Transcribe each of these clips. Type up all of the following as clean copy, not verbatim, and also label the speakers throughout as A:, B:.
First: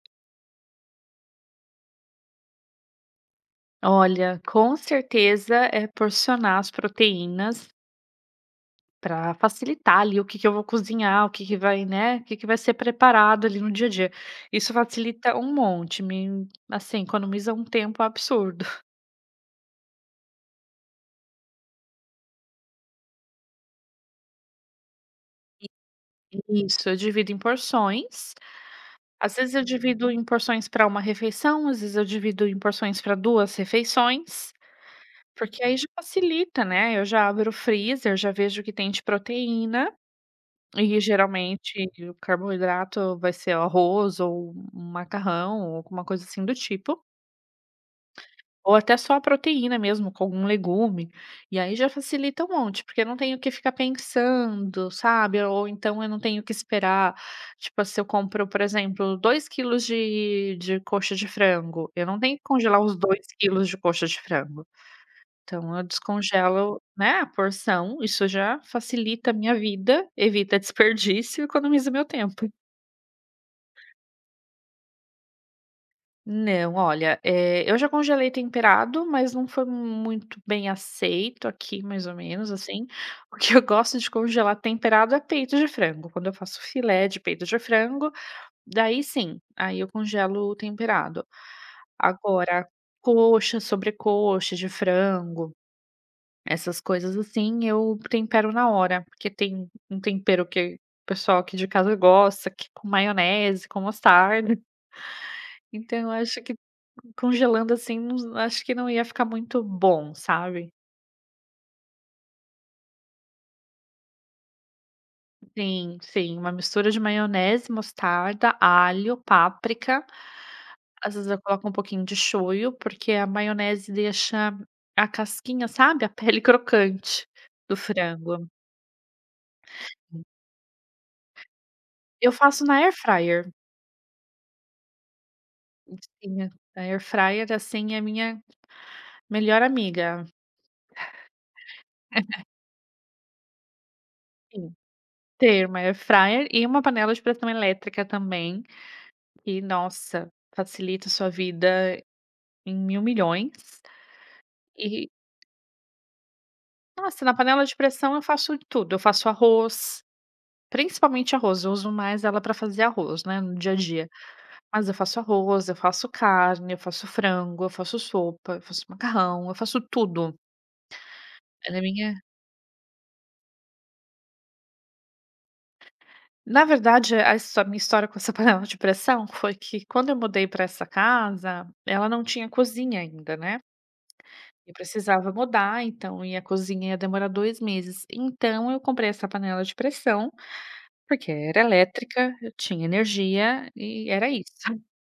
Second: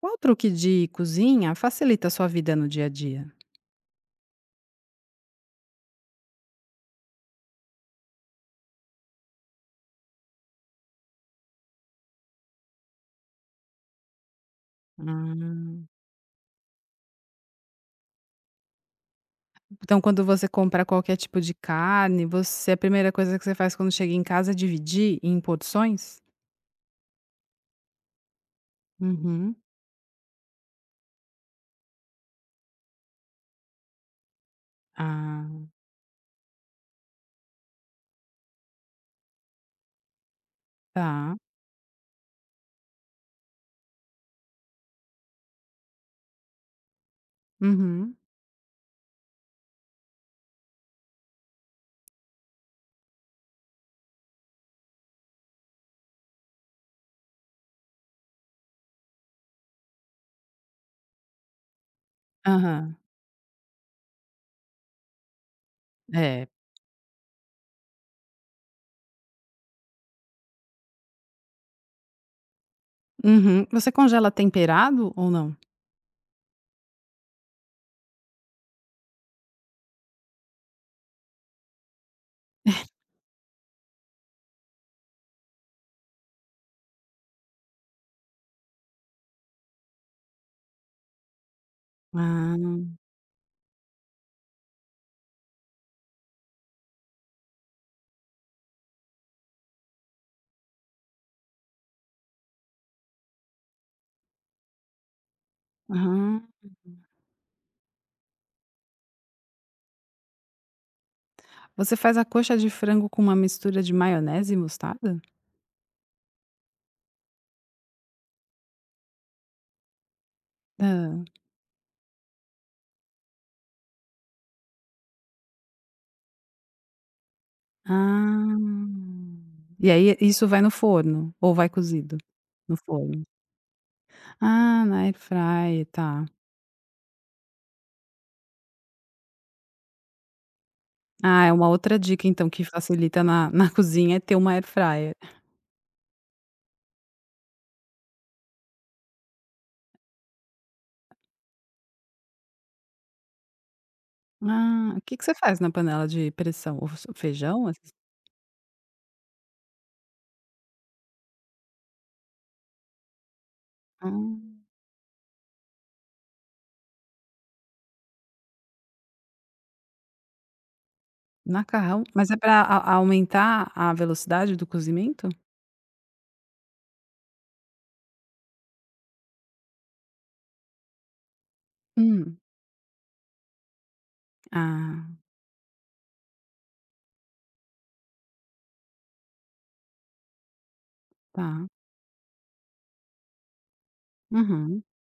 A: Qual truque de cozinha facilita a sua vida no dia a dia?
B: Olha, com certeza é porcionar as proteínas para facilitar ali o que que eu vou cozinhar, o que que vai, né, o que que vai ser preparado ali no dia a dia. Isso facilita um
A: Ah,
B: monte, me assim, economiza um tempo absurdo.
A: então quando você compra qualquer tipo de carne, você a primeira coisa que você faz quando chega em casa é dividir em porções?
B: Isso, eu divido em porções. Às vezes
A: Uhum.
B: eu divido em porções para uma refeição, às vezes eu divido em porções para duas refeições,
A: Ah,
B: porque aí já facilita, né? Eu já abro o freezer, já vejo o que tem de proteína. E
A: tá.
B: geralmente o carboidrato vai ser arroz ou um macarrão ou alguma coisa assim do tipo,
A: Uhum.
B: ou até só a proteína mesmo com algum legume, e aí já facilita um monte, porque eu não tenho que ficar pensando, sabe, ou então eu não tenho que esperar, tipo, se eu compro, por exemplo, 2 quilos de coxa de frango, eu não tenho que congelar
A: Aham.
B: os 2 quilos de coxa de frango. Então eu
A: É.
B: descongelo, né, a porção, isso já facilita a minha vida, evita desperdício e economiza meu tempo.
A: Uhum. Você congela temperado ou não?
B: Não, olha, eu já congelei temperado, mas não foi muito bem aceito aqui, mais ou menos, assim. O que eu gosto de congelar temperado é peito de frango. Quando eu faço filé de peito de frango, daí sim, aí eu congelo o temperado. Agora,
A: Ah.
B: coxa, sobrecoxa de frango, essas coisas assim, eu tempero na hora, porque tem um tempero que o pessoal aqui de casa gosta, que é com maionese, com mostarda. Então eu acho
A: Aham.
B: que congelando, assim, não acho que não ia ficar muito bom, sabe.
A: Você faz a coxa de frango com uma mistura de maionese e mostarda?
B: Sim, sim, uma mistura de maionese, mostarda, alho, páprica. Às
A: Hã.
B: vezes eu coloco um pouquinho de shoyu, porque a maionese deixa a casquinha, sabe, a pele crocante do frango.
A: Ah. E aí isso vai no forno ou vai cozido?
B: Eu faço
A: No
B: na air
A: forno.
B: fryer.
A: Ah, na air fryer, tá.
B: Sim, a air fryer, assim, é minha melhor amiga.
A: Ah, é uma outra dica então que facilita na cozinha é ter uma air
B: Sim,
A: fryer.
B: ter uma air fryer e uma panela de pressão elétrica também. E nossa, facilita a sua vida em mil milhões.
A: Ah, o
B: E
A: que que você faz na panela de pressão? O s
B: nossa, na panela
A: feijão,
B: de
A: essas
B: pressão eu faço de tudo, eu faço arroz, principalmente arroz, eu uso mais ela para fazer arroz, né, no dia a dia.
A: ah,
B: Mas eu faço arroz, eu faço carne, eu faço frango, eu faço sopa, eu faço macarrão, eu faço tudo. Ela é
A: macarrão,
B: minha
A: mas é para aumentar a velocidade do cozimento?
B: Na verdade, a histó minha história com essa panela de pressão foi que quando eu mudei para essa casa, ela não
A: Hum.
B: tinha cozinha ainda, né. Eu
A: Ah,
B: precisava mudar, então, e a cozinha ia demorar 2 meses. Então eu comprei essa panela de pressão, porque era
A: tá.
B: elétrica, eu tinha energia e era isso.
A: Uhum,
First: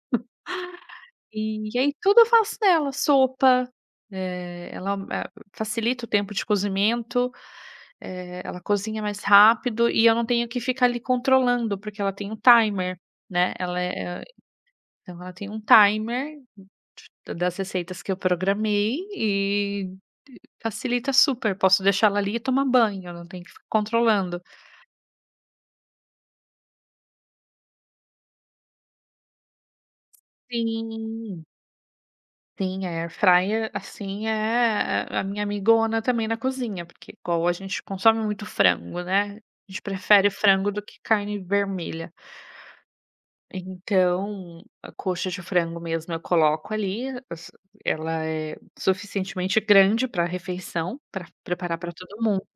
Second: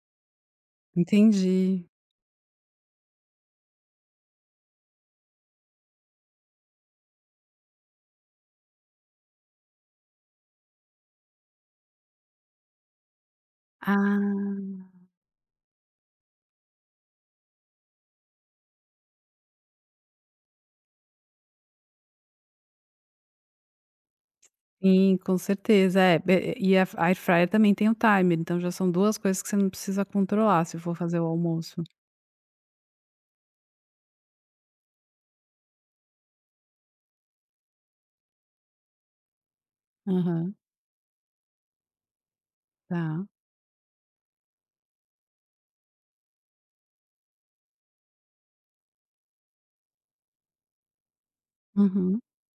B: E
A: entendi.
B: aí tudo eu faço nela, sopa, ela a facilita o tempo de cozimento, ela cozinha mais rápido e eu não tenho que ficar ali controlando, porque ela tem um timer, né,
A: Ah.
B: então ela tem um timer da das receitas que eu programei e facilita super. Posso deixar ela ali e tomar banho, não tem que ficar controlando.
A: Sim, com certeza. É, be e a air fryer também tem o timer, então já são 2 coisas que você não precisa controlar se for fazer o
B: Sim,
A: almoço.
B: sim, a air fryer, assim, é a minha amigona também na cozinha, porque igual a gente consome muito frango, né, a gente prefere
A: Aham,
B: frango do que carne vermelha.
A: tá.
B: Então, a coxa de frango mesmo eu coloco ali, as ela é suficientemente grande pra refeição, para preparar para
A: Uhum.
B: todo mundo.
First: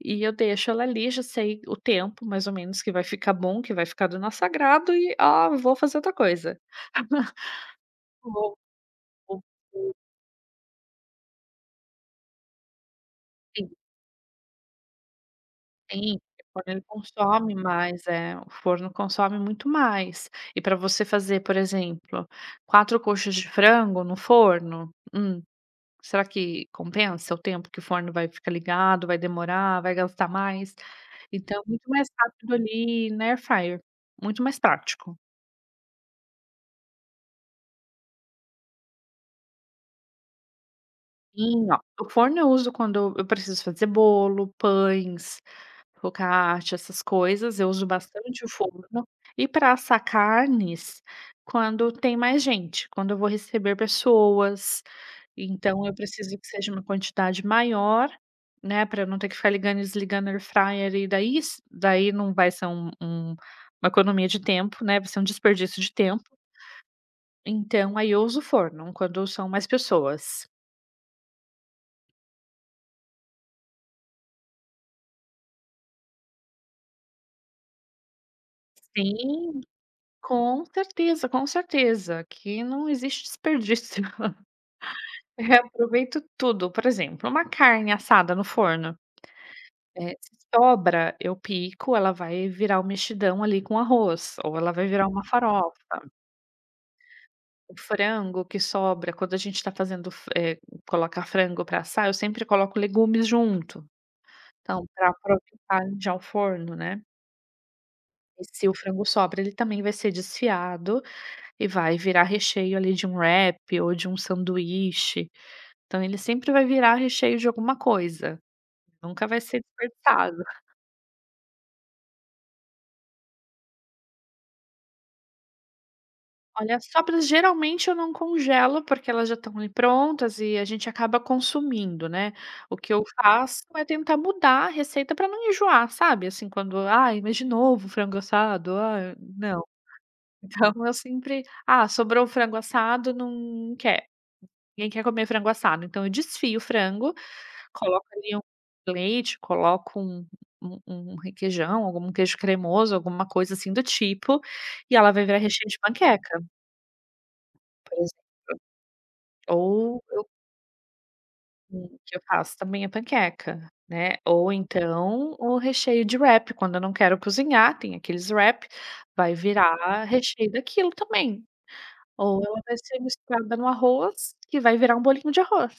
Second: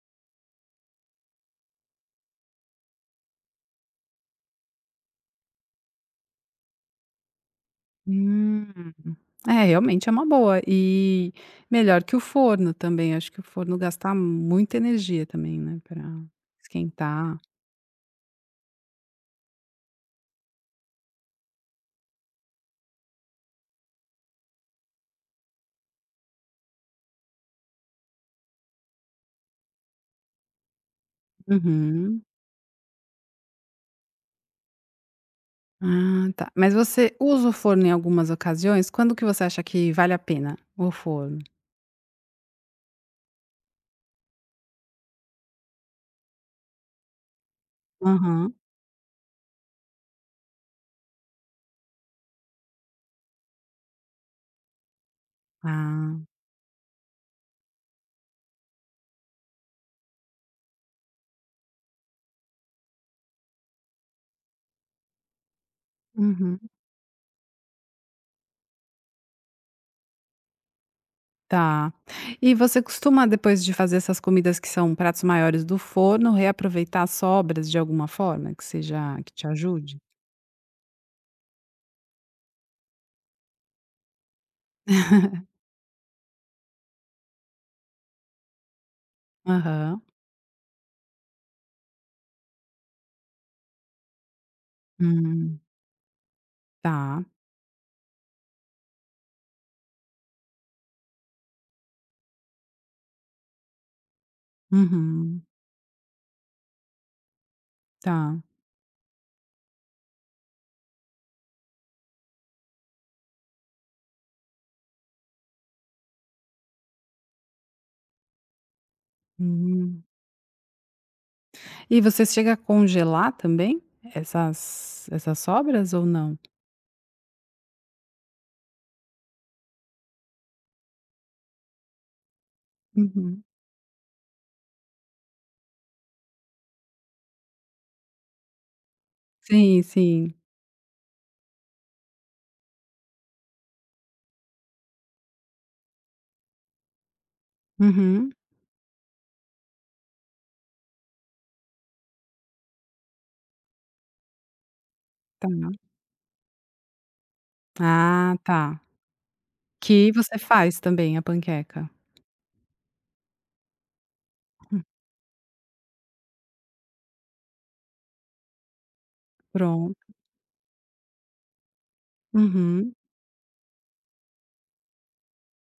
B: E eu deixo ela ali, já sei o tempo mais ou menos que vai ficar bom, que vai ficar do nosso agrado e, ah, vou fazer outra coisa. Vou
A: Hum.
B: vou
A: É,
B: vou
A: realmente é uma boa e melhor que o forno também, acho que o
B: Sim,
A: forno gasta muita energia também, né, pra
B: sim, o forno ele
A: esquentar.
B: consome mais, é, o forno consome muito mais. E para você fazer, por exemplo, 4 coxas de frango no forno, será que compensa o tempo que o forno vai ficar ligado, vai demorar, vai gastar mais? Então, é muito mais
A: Uhum.
B: rápido ali na air fryer, muito mais prático.
A: Ah, tá. Mas você usa o forno em algumas ocasiões? Quando que você acha que vale a pena o forno?
B: Sim, ó, o forno eu uso quando eu preciso fazer bolo, pães, focaccia, essas coisas, eu uso bastante o
A: Aham.
B: forno. E para assar carnes, quando tem mais gente, quando eu vou receber pessoas, então eu
A: Ah.
B: preciso que seja uma quantidade maior, né, para eu não ter que ficar ligando e desligando air fryer e daí não vai ser uma economia de tempo, né, vai ser um desperdício de tempo,
A: Uhum.
B: então aí eu uso o forno quando são mais pessoas.
A: Tá. E você costuma, depois de fazer essas comidas que são pratos maiores do forno, reaproveitar as sobras de alguma forma que seja que te
B: Sim.
A: ajude?
B: Com certeza, que não existe desperdício. Eu reaproveito tudo. Por exemplo, uma carne assada no forno,
A: Aham.
B: se sobra, eu pico, ela vai virar o mexidão ali com arroz, ou ela vai virar uma
A: Hum,
B: farofa.
A: tá.
B: O frango que sobra, quando a gente está fazendo coloca frango para assar, eu sempre coloco legumes junto, então para
A: Uhum.
B: aproveitar já o forno, né.
A: Tá.
B: E se o frango sobra, ele também vai ser desfiado e vai virar recheio ali de um wrap ou de um sanduíche. Então ele sempre vai virar recheio de alguma coisa, nunca vai ser
A: Hum.
B: desperdiçado.
A: E você chega a congelar também essas sobras ou não?
B: Olha, as sobras geralmente eu não congelo, porque elas já estão ali prontas e a gente acaba consumindo, né. O que eu
A: Uhum.
B: faço é tentar mudar a receita para não enjoar, sabe, assim, quando: "Ai, mas de novo frango assado, ai", não.
A: Sim, sim.
B: Então eu sempre: "Ah, sobrou frango assado, não quer, ninguém quer comer frango assado", então eu desfio o frango. Coloco
A: Uhum.
B: ali um leite, coloco um requeijão, algum queijo cremoso, alguma coisa assim do tipo, e ela vai virar
A: Tá.
B: recheio de panqueca, por exemplo.
A: Ah, tá.
B: Ou
A: Que
B: eu
A: você faz também a panqueca.
B: O que eu faço também é panqueca, né, ou então o recheio de wrap, quando eu não quero cozinhar, tem aqueles wrap, vai virar
A: Pronto.
B: recheio daquilo também. Ou ela vai
A: Uhum.
B: ser misturada no arroz, que vai virar um bolinho de arroz.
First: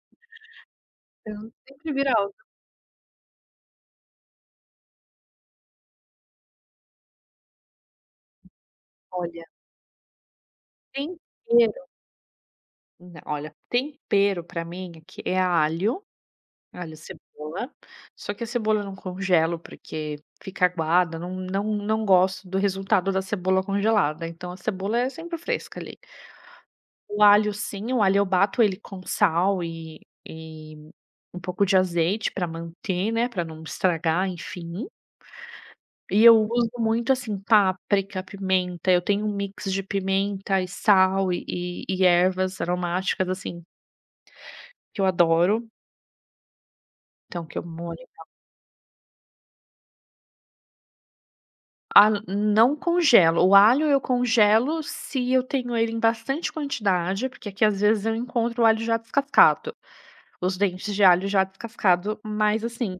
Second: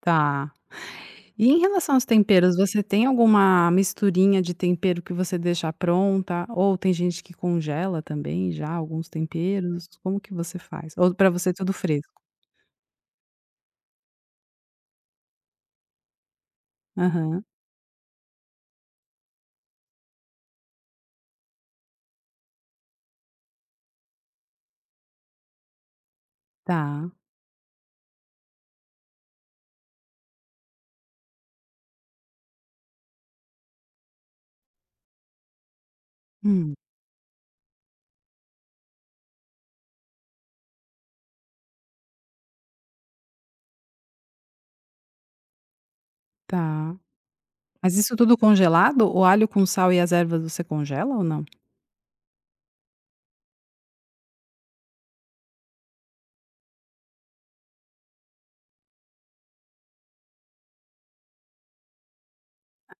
A: Tá. E
B: Então
A: em
B: sempre
A: relação aos
B: vira algo.
A: temperos, você tem alguma misturinha de tempero que você deixa pronta? Ou tem gente que congela também já alguns
B: Olha,
A: temperos? Como que você faz? Ou para você é tudo
B: tempero
A: fresco?
B: Não, olha, tempero pra mim aqui é alho, alho, e
A: Aham,
B: cebola, só que a cebola eu não congelo, porque fica aguada, não gosto do resultado da cebola congelada, então a cebola é sempre fresca ali.
A: tá.
B: O alho sim, o alho eu bato ele com sal e um pouco de azeite pra manter, né, pra não estragar, enfim. E eu uso
A: Hum,
B: muito, assim, páprica, pimenta, eu tenho um mix de pimenta e sal e ervas aromáticas, assim, que eu adoro.
A: tá.
B: Então que eu
A: Mas
B: molho
A: isso tudo congelado? O alho com sal e as ervas você congela ou não?
B: ah, Não congelo, o alho eu congelo se eu tenho ele em bastante quantidade, porque aqui às vezes eu encontro o alho já descascado, os dentes de alho já descascado, mas assim,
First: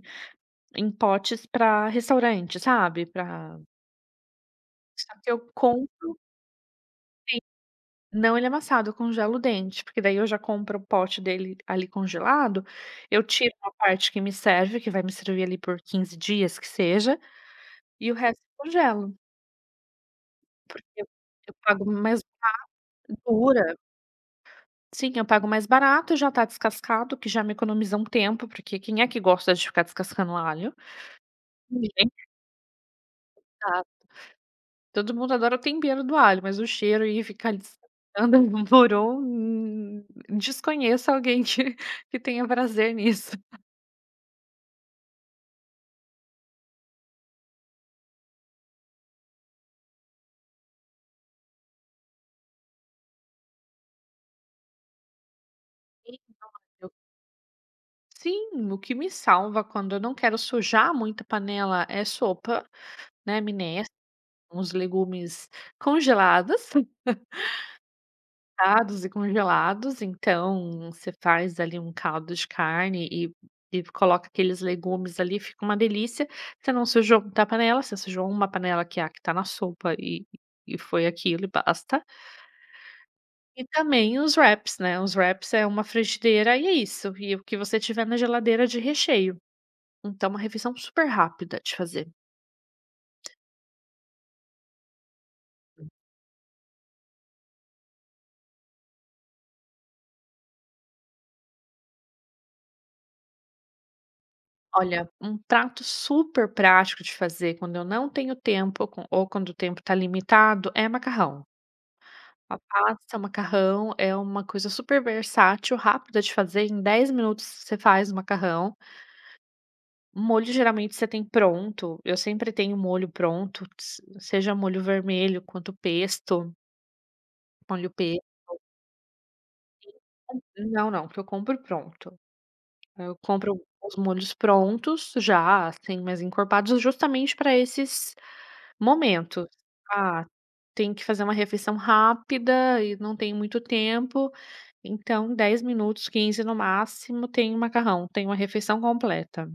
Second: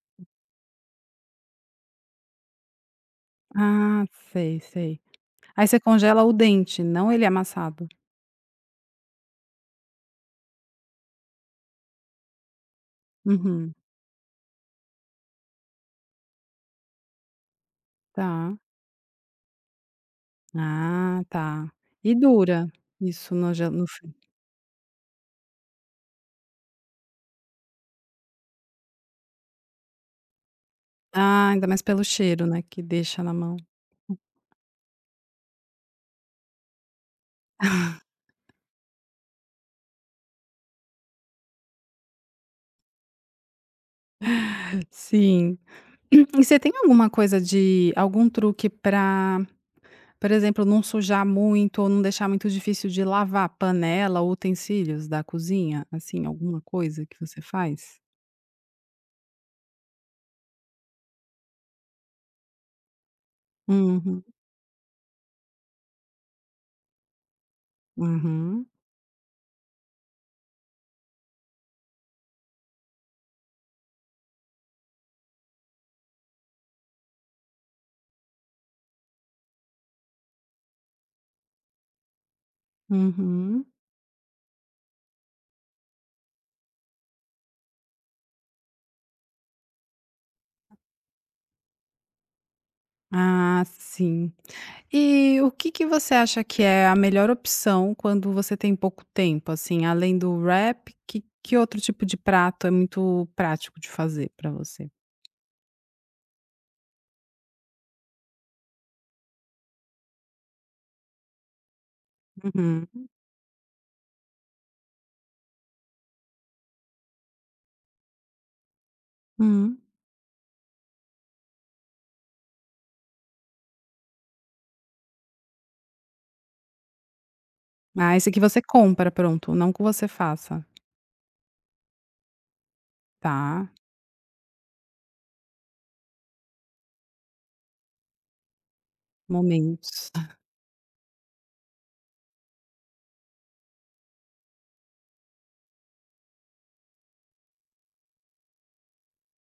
B: em potes pra restaurante, sabe. Pra
A: Ah, sei, sei.
B: só que eu
A: Aí você
B: compro
A: congela o dente, não ele amassado?
B: não ele é amassado, eu congelo o dente, porque daí eu já compro o pote dele ali congelado, eu tiro a
A: Uhum,
B: parte que me serve, que vai me servir ali por 15 dias que seja, e o resto
A: tá.
B: eu congelo, porque eu
A: Ah,
B: eu
A: tá.
B: pago
A: E
B: mais
A: dura isso no gel
B: dura.
A: no frio?
B: Sim, eu pago mais barato, já tá descascado, que já me economiza um tempo, porque quem é que gosta de ficar descascando alho?
A: Ah, ainda mais pelo
B: Ninguém
A: cheiro, né, que deixa na mão.
B: sabe. Todo mundo adora o tempero do alho, mas o cheiro e ficar ali descascando morou, desconheço alguém que tenha prazer nisso.
A: Sim. E você tem alguma coisa de algum truque para, por exemplo, não sujar muito ou não deixar muito difícil de lavar panela ou utensílios da cozinha? Assim, alguma
B: Eu
A: coisa que você faz?
B: Sim, o que me salva quando eu não quero sujar muito a panela é sopa, né, minestra,
A: Uhum,
B: uns legumes congelados,
A: uhum,
B: fritados e congelados, então você faz ali um caldo de carne e coloca aqueles legumes ali, fica uma delícia. Você não sujou muita panela, você sujou uma panela que é a que tá na sopa e foi aquilo e basta.
A: uhum.
B: E também os wraps, né, os wraps é uma frigideira e é isso, e o que você tiver na geladeira de recheio. Então uma refeição super rápida de fazer.
A: Ah, sim. E o que que você acha que é a melhor opção quando você tem pouco tempo, assim, além do wrap, que outro tipo de prato é muito prático de fazer para você?
B: Olha, um prato super prático de fazer quando eu não tenho tempo ou quando o tempo está limitado é macarrão. Uma
A: Uhum,
B: pasta, um macarrão, é uma coisa super versátil, rápida de fazer, em 10 minutos você faz o macarrão.
A: hum.
B: Molho geralmente você tem pronto, eu sempre tenho molho pronto, se seja molho vermelho quanto pesto, molho
A: Ah,
B: pesto.
A: esse aqui você compra pronto, não que você faça.
B: Não, não, que eu compro pronto. Eu compro
A: Tá,
B: os molhos prontos já, assim, mais encorpados, justamente para esses momentos.
A: momentos.
B: Ah, tem que fazer uma refeição rápida e não tem muito tempo. Então, 10 minutos, 15 no máximo, tem macarrão, tem uma refeição completa.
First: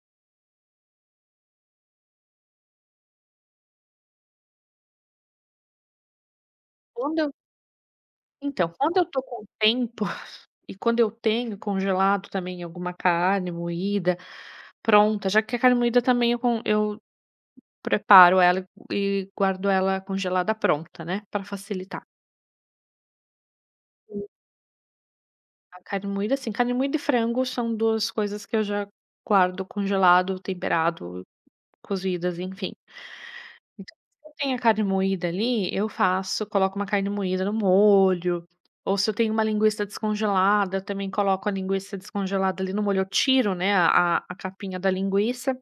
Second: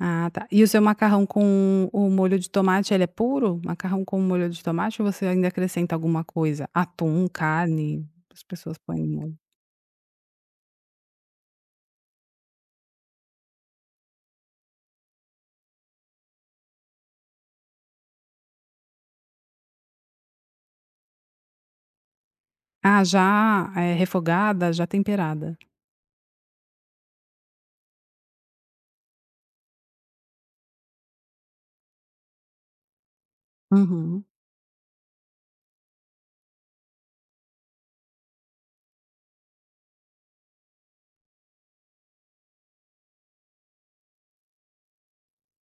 A: Ah tá. E o seu macarrão com o molho de tomate, ele é puro? Macarrão com molho de tomate ou você ainda acrescenta alguma coisa?
B: Quando
A: Atum,
B: eu
A: carne, as
B: Então,
A: pessoas
B: quando
A: põem
B: eu
A: no
B: tô
A: molho.
B: com tempo, e quando eu tenho congelado também alguma carne moída pronta, já que a carne moída também eu preparo ela e guardo ela congelada pronta, né, para facilitar.
A: Ah, já, refogada, já temperada.
B: A carne moída, assim, carne moída e frango são 2 coisas que eu já guardo congelado, temperado, cozidas, enfim. Então,
A: Uhum.
B: se eu tenho a carne moída ali, eu faço coloco uma carne moída no molho, ou se eu tenho uma linguiça descongelada, eu também coloco a linguiça descongelada ali no molho. Eu tiro, né, a capinha da linguiça,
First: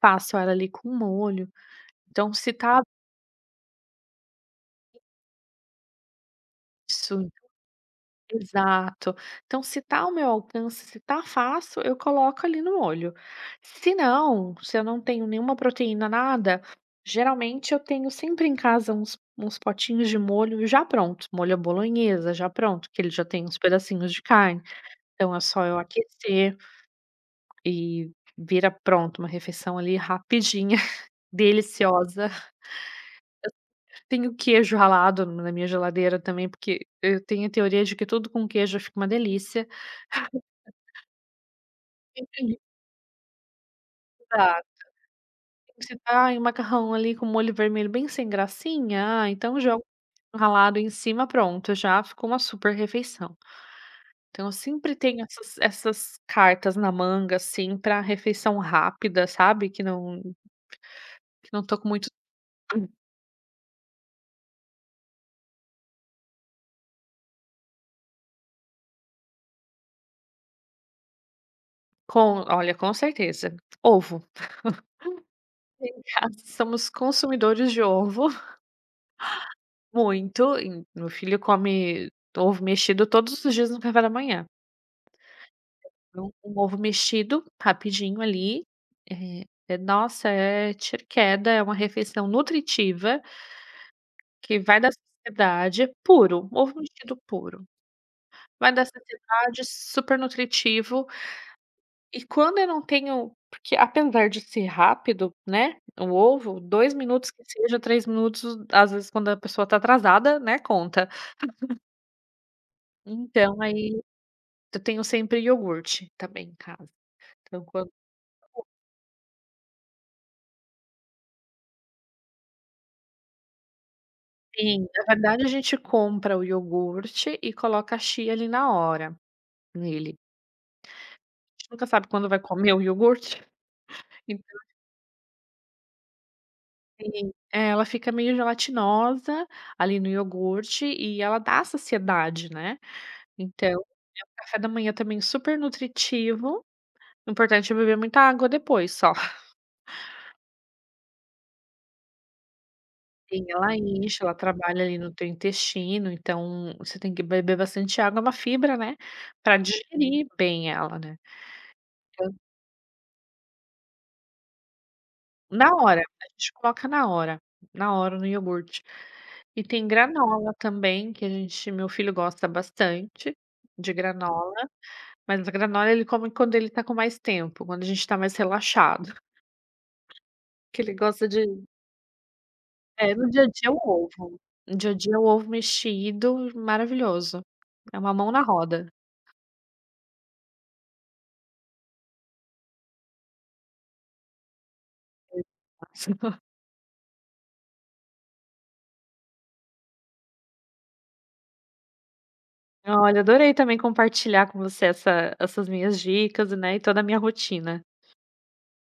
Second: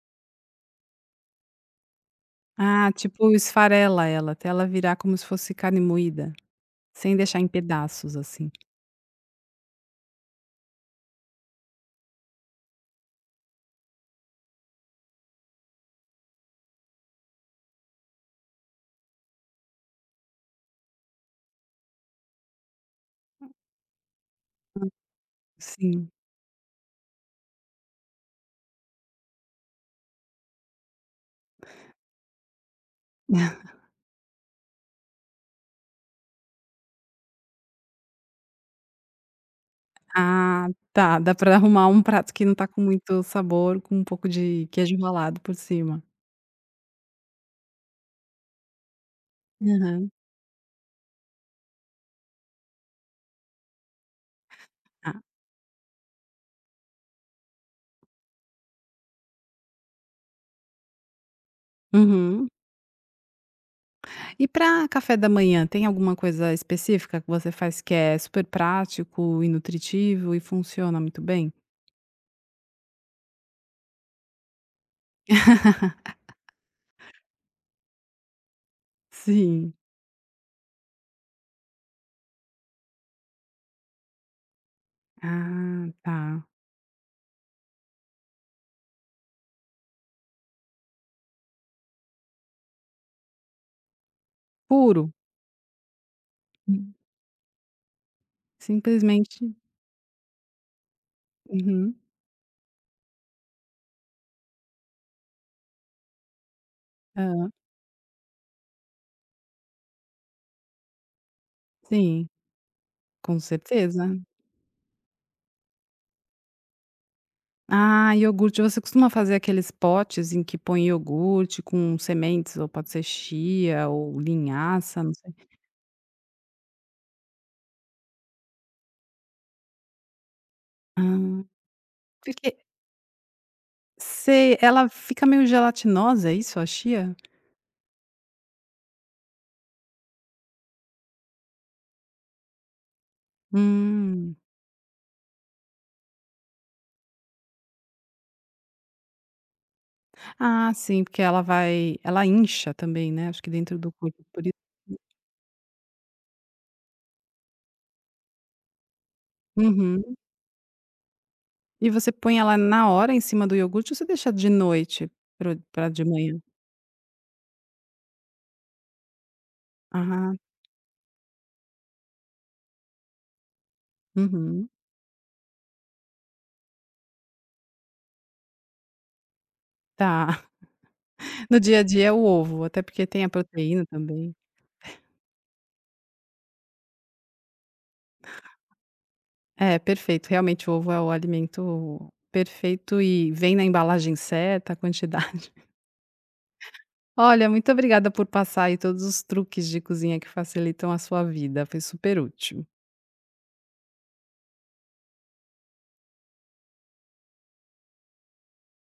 B: faço ela ali com molho. Então se tá.
A: Ah, tipo esfarela ela, até ela virar como se fosse carne moída, sem
B: Isso.
A: deixar em pedaços, assim.
B: Exato. Então, se tá ao meu alcance, se tá fácil, eu coloco ali no molho. Se não, se eu não tenho nenhuma proteína, nada, geralmente eu tenho sempre em casa uns potinhos de molho já pronto, molho à bolonhesa já pronto, que ele já tem uns pedacinhos de carne. Então é só eu
A: Sim.
B: aquecer e vira pronto, uma refeição ali rapidinha, deliciosa. Tenho queijo ralado na minha geladeira também, porque eu tenho a teoria de que tudo com queijo fica uma delícia.
A: Ah, tá, dá pra arrumar um prato que não tá com muito sabor, com um pouco de queijo ralado por
B: Você
A: cima.
B: tá E o macarrão ali com molho vermelho bem sem gracinha, ah, então joga
A: Aham,
B: o ralado em cima, pronto, já ficou uma super refeição. Então eu sempre
A: tá.
B: tenho essas cartas na manga, assim, pra refeição rápida, sabe, que não tô com muito.
A: Uhum. E pra café da manhã, tem alguma coisa específica que você faz que é super prático e nutritivo e funciona muito bem?
B: Com olha, com certeza, ovo. Em casa somos consumidores de ovo,
A: Sim.
B: muito, e meu filho come ovo mexido todos os dias no café da manhã.
A: Ah,
B: Um
A: tá.
B: um ovo mexido, rapidinho ali, é nossa, é tiro é uma refeição nutritiva, que vai da
A: Puro.
B: saciedade, puro, ovo
A: Hum.
B: mexido puro. Vai da
A: Simplesmente
B: saciedade, super nutritivo,
A: uhum.
B: e quando eu não tenho porque apesar de ser rápido, né, o ovo, 2 minutos que
A: Hã,
B: seja, 3 minutos, às vezes quando a pessoa tá atrasada, né, conta.
A: sim, com
B: Então aí
A: certeza.
B: eu tenho sempre iogurte também em casa. Então quan
A: Ah, iogurte. Você costuma fazer aqueles potes em que põe iogurte com sementes, ou pode ser chia ou
B: Sim,
A: linhaça,
B: na
A: não sei.
B: verdade a gente compra o iogurte e coloca a chia ali na hora, nele.
A: Ah,
B: A gente nunca sabe quando vai
A: porque
B: comer o iogurte,
A: sei,
B: então
A: ela fica meio gelatinosa, é isso, a chia?
B: assim, é, ela fica meio gelatinosa ali no iogurte e ela dá saciedade, né. Então, é um
A: Hum.
B: café da manhã também super nutritivo, o importante é beber muita água depois só.
A: Ah, sim, porque ela vai ela incha também, né, acho
B: Sim,
A: que
B: ela
A: dentro do corpo,
B: enche, ela
A: por isso
B: trabalha ali no teu intestino, então você tem que beber bastante água, é uma fibra, né, pra
A: Uhum.
B: digerir bem ela, né.
A: E você
B: Então,
A: põe ela na hora em cima do iogurte ou você deixa de noite
B: na
A: para o
B: hora,
A: de
B: a
A: manhã?
B: gente coloca na hora no iogurte. E tem
A: Ah,
B: granola também que a gente meu filho gosta bastante de granola,
A: uhum,
B: mas a granola ele come quando ele tá com mais tempo, quando a gente tá mais relaxado,
A: tá.
B: que ele gosta de
A: No dia a dia é o ovo, até porque
B: é,
A: tem
B: no
A: a
B: dia a dia
A: proteína
B: o
A: também.
B: ovo. No dia a dia o ovo mexido, maravilhoso. É uma mão na roda.
A: É, perfeito. Realmente, o ovo é o alimento perfeito e vem na embalagem certa, a quantidade. Olha, muito obrigada por passar aí todos os truques de cozinha que facilitam a sua vida. Foi super útil.
B: Olha, adorei também compartilhar com você essas minhas dicas, né, e toda a minha rotina.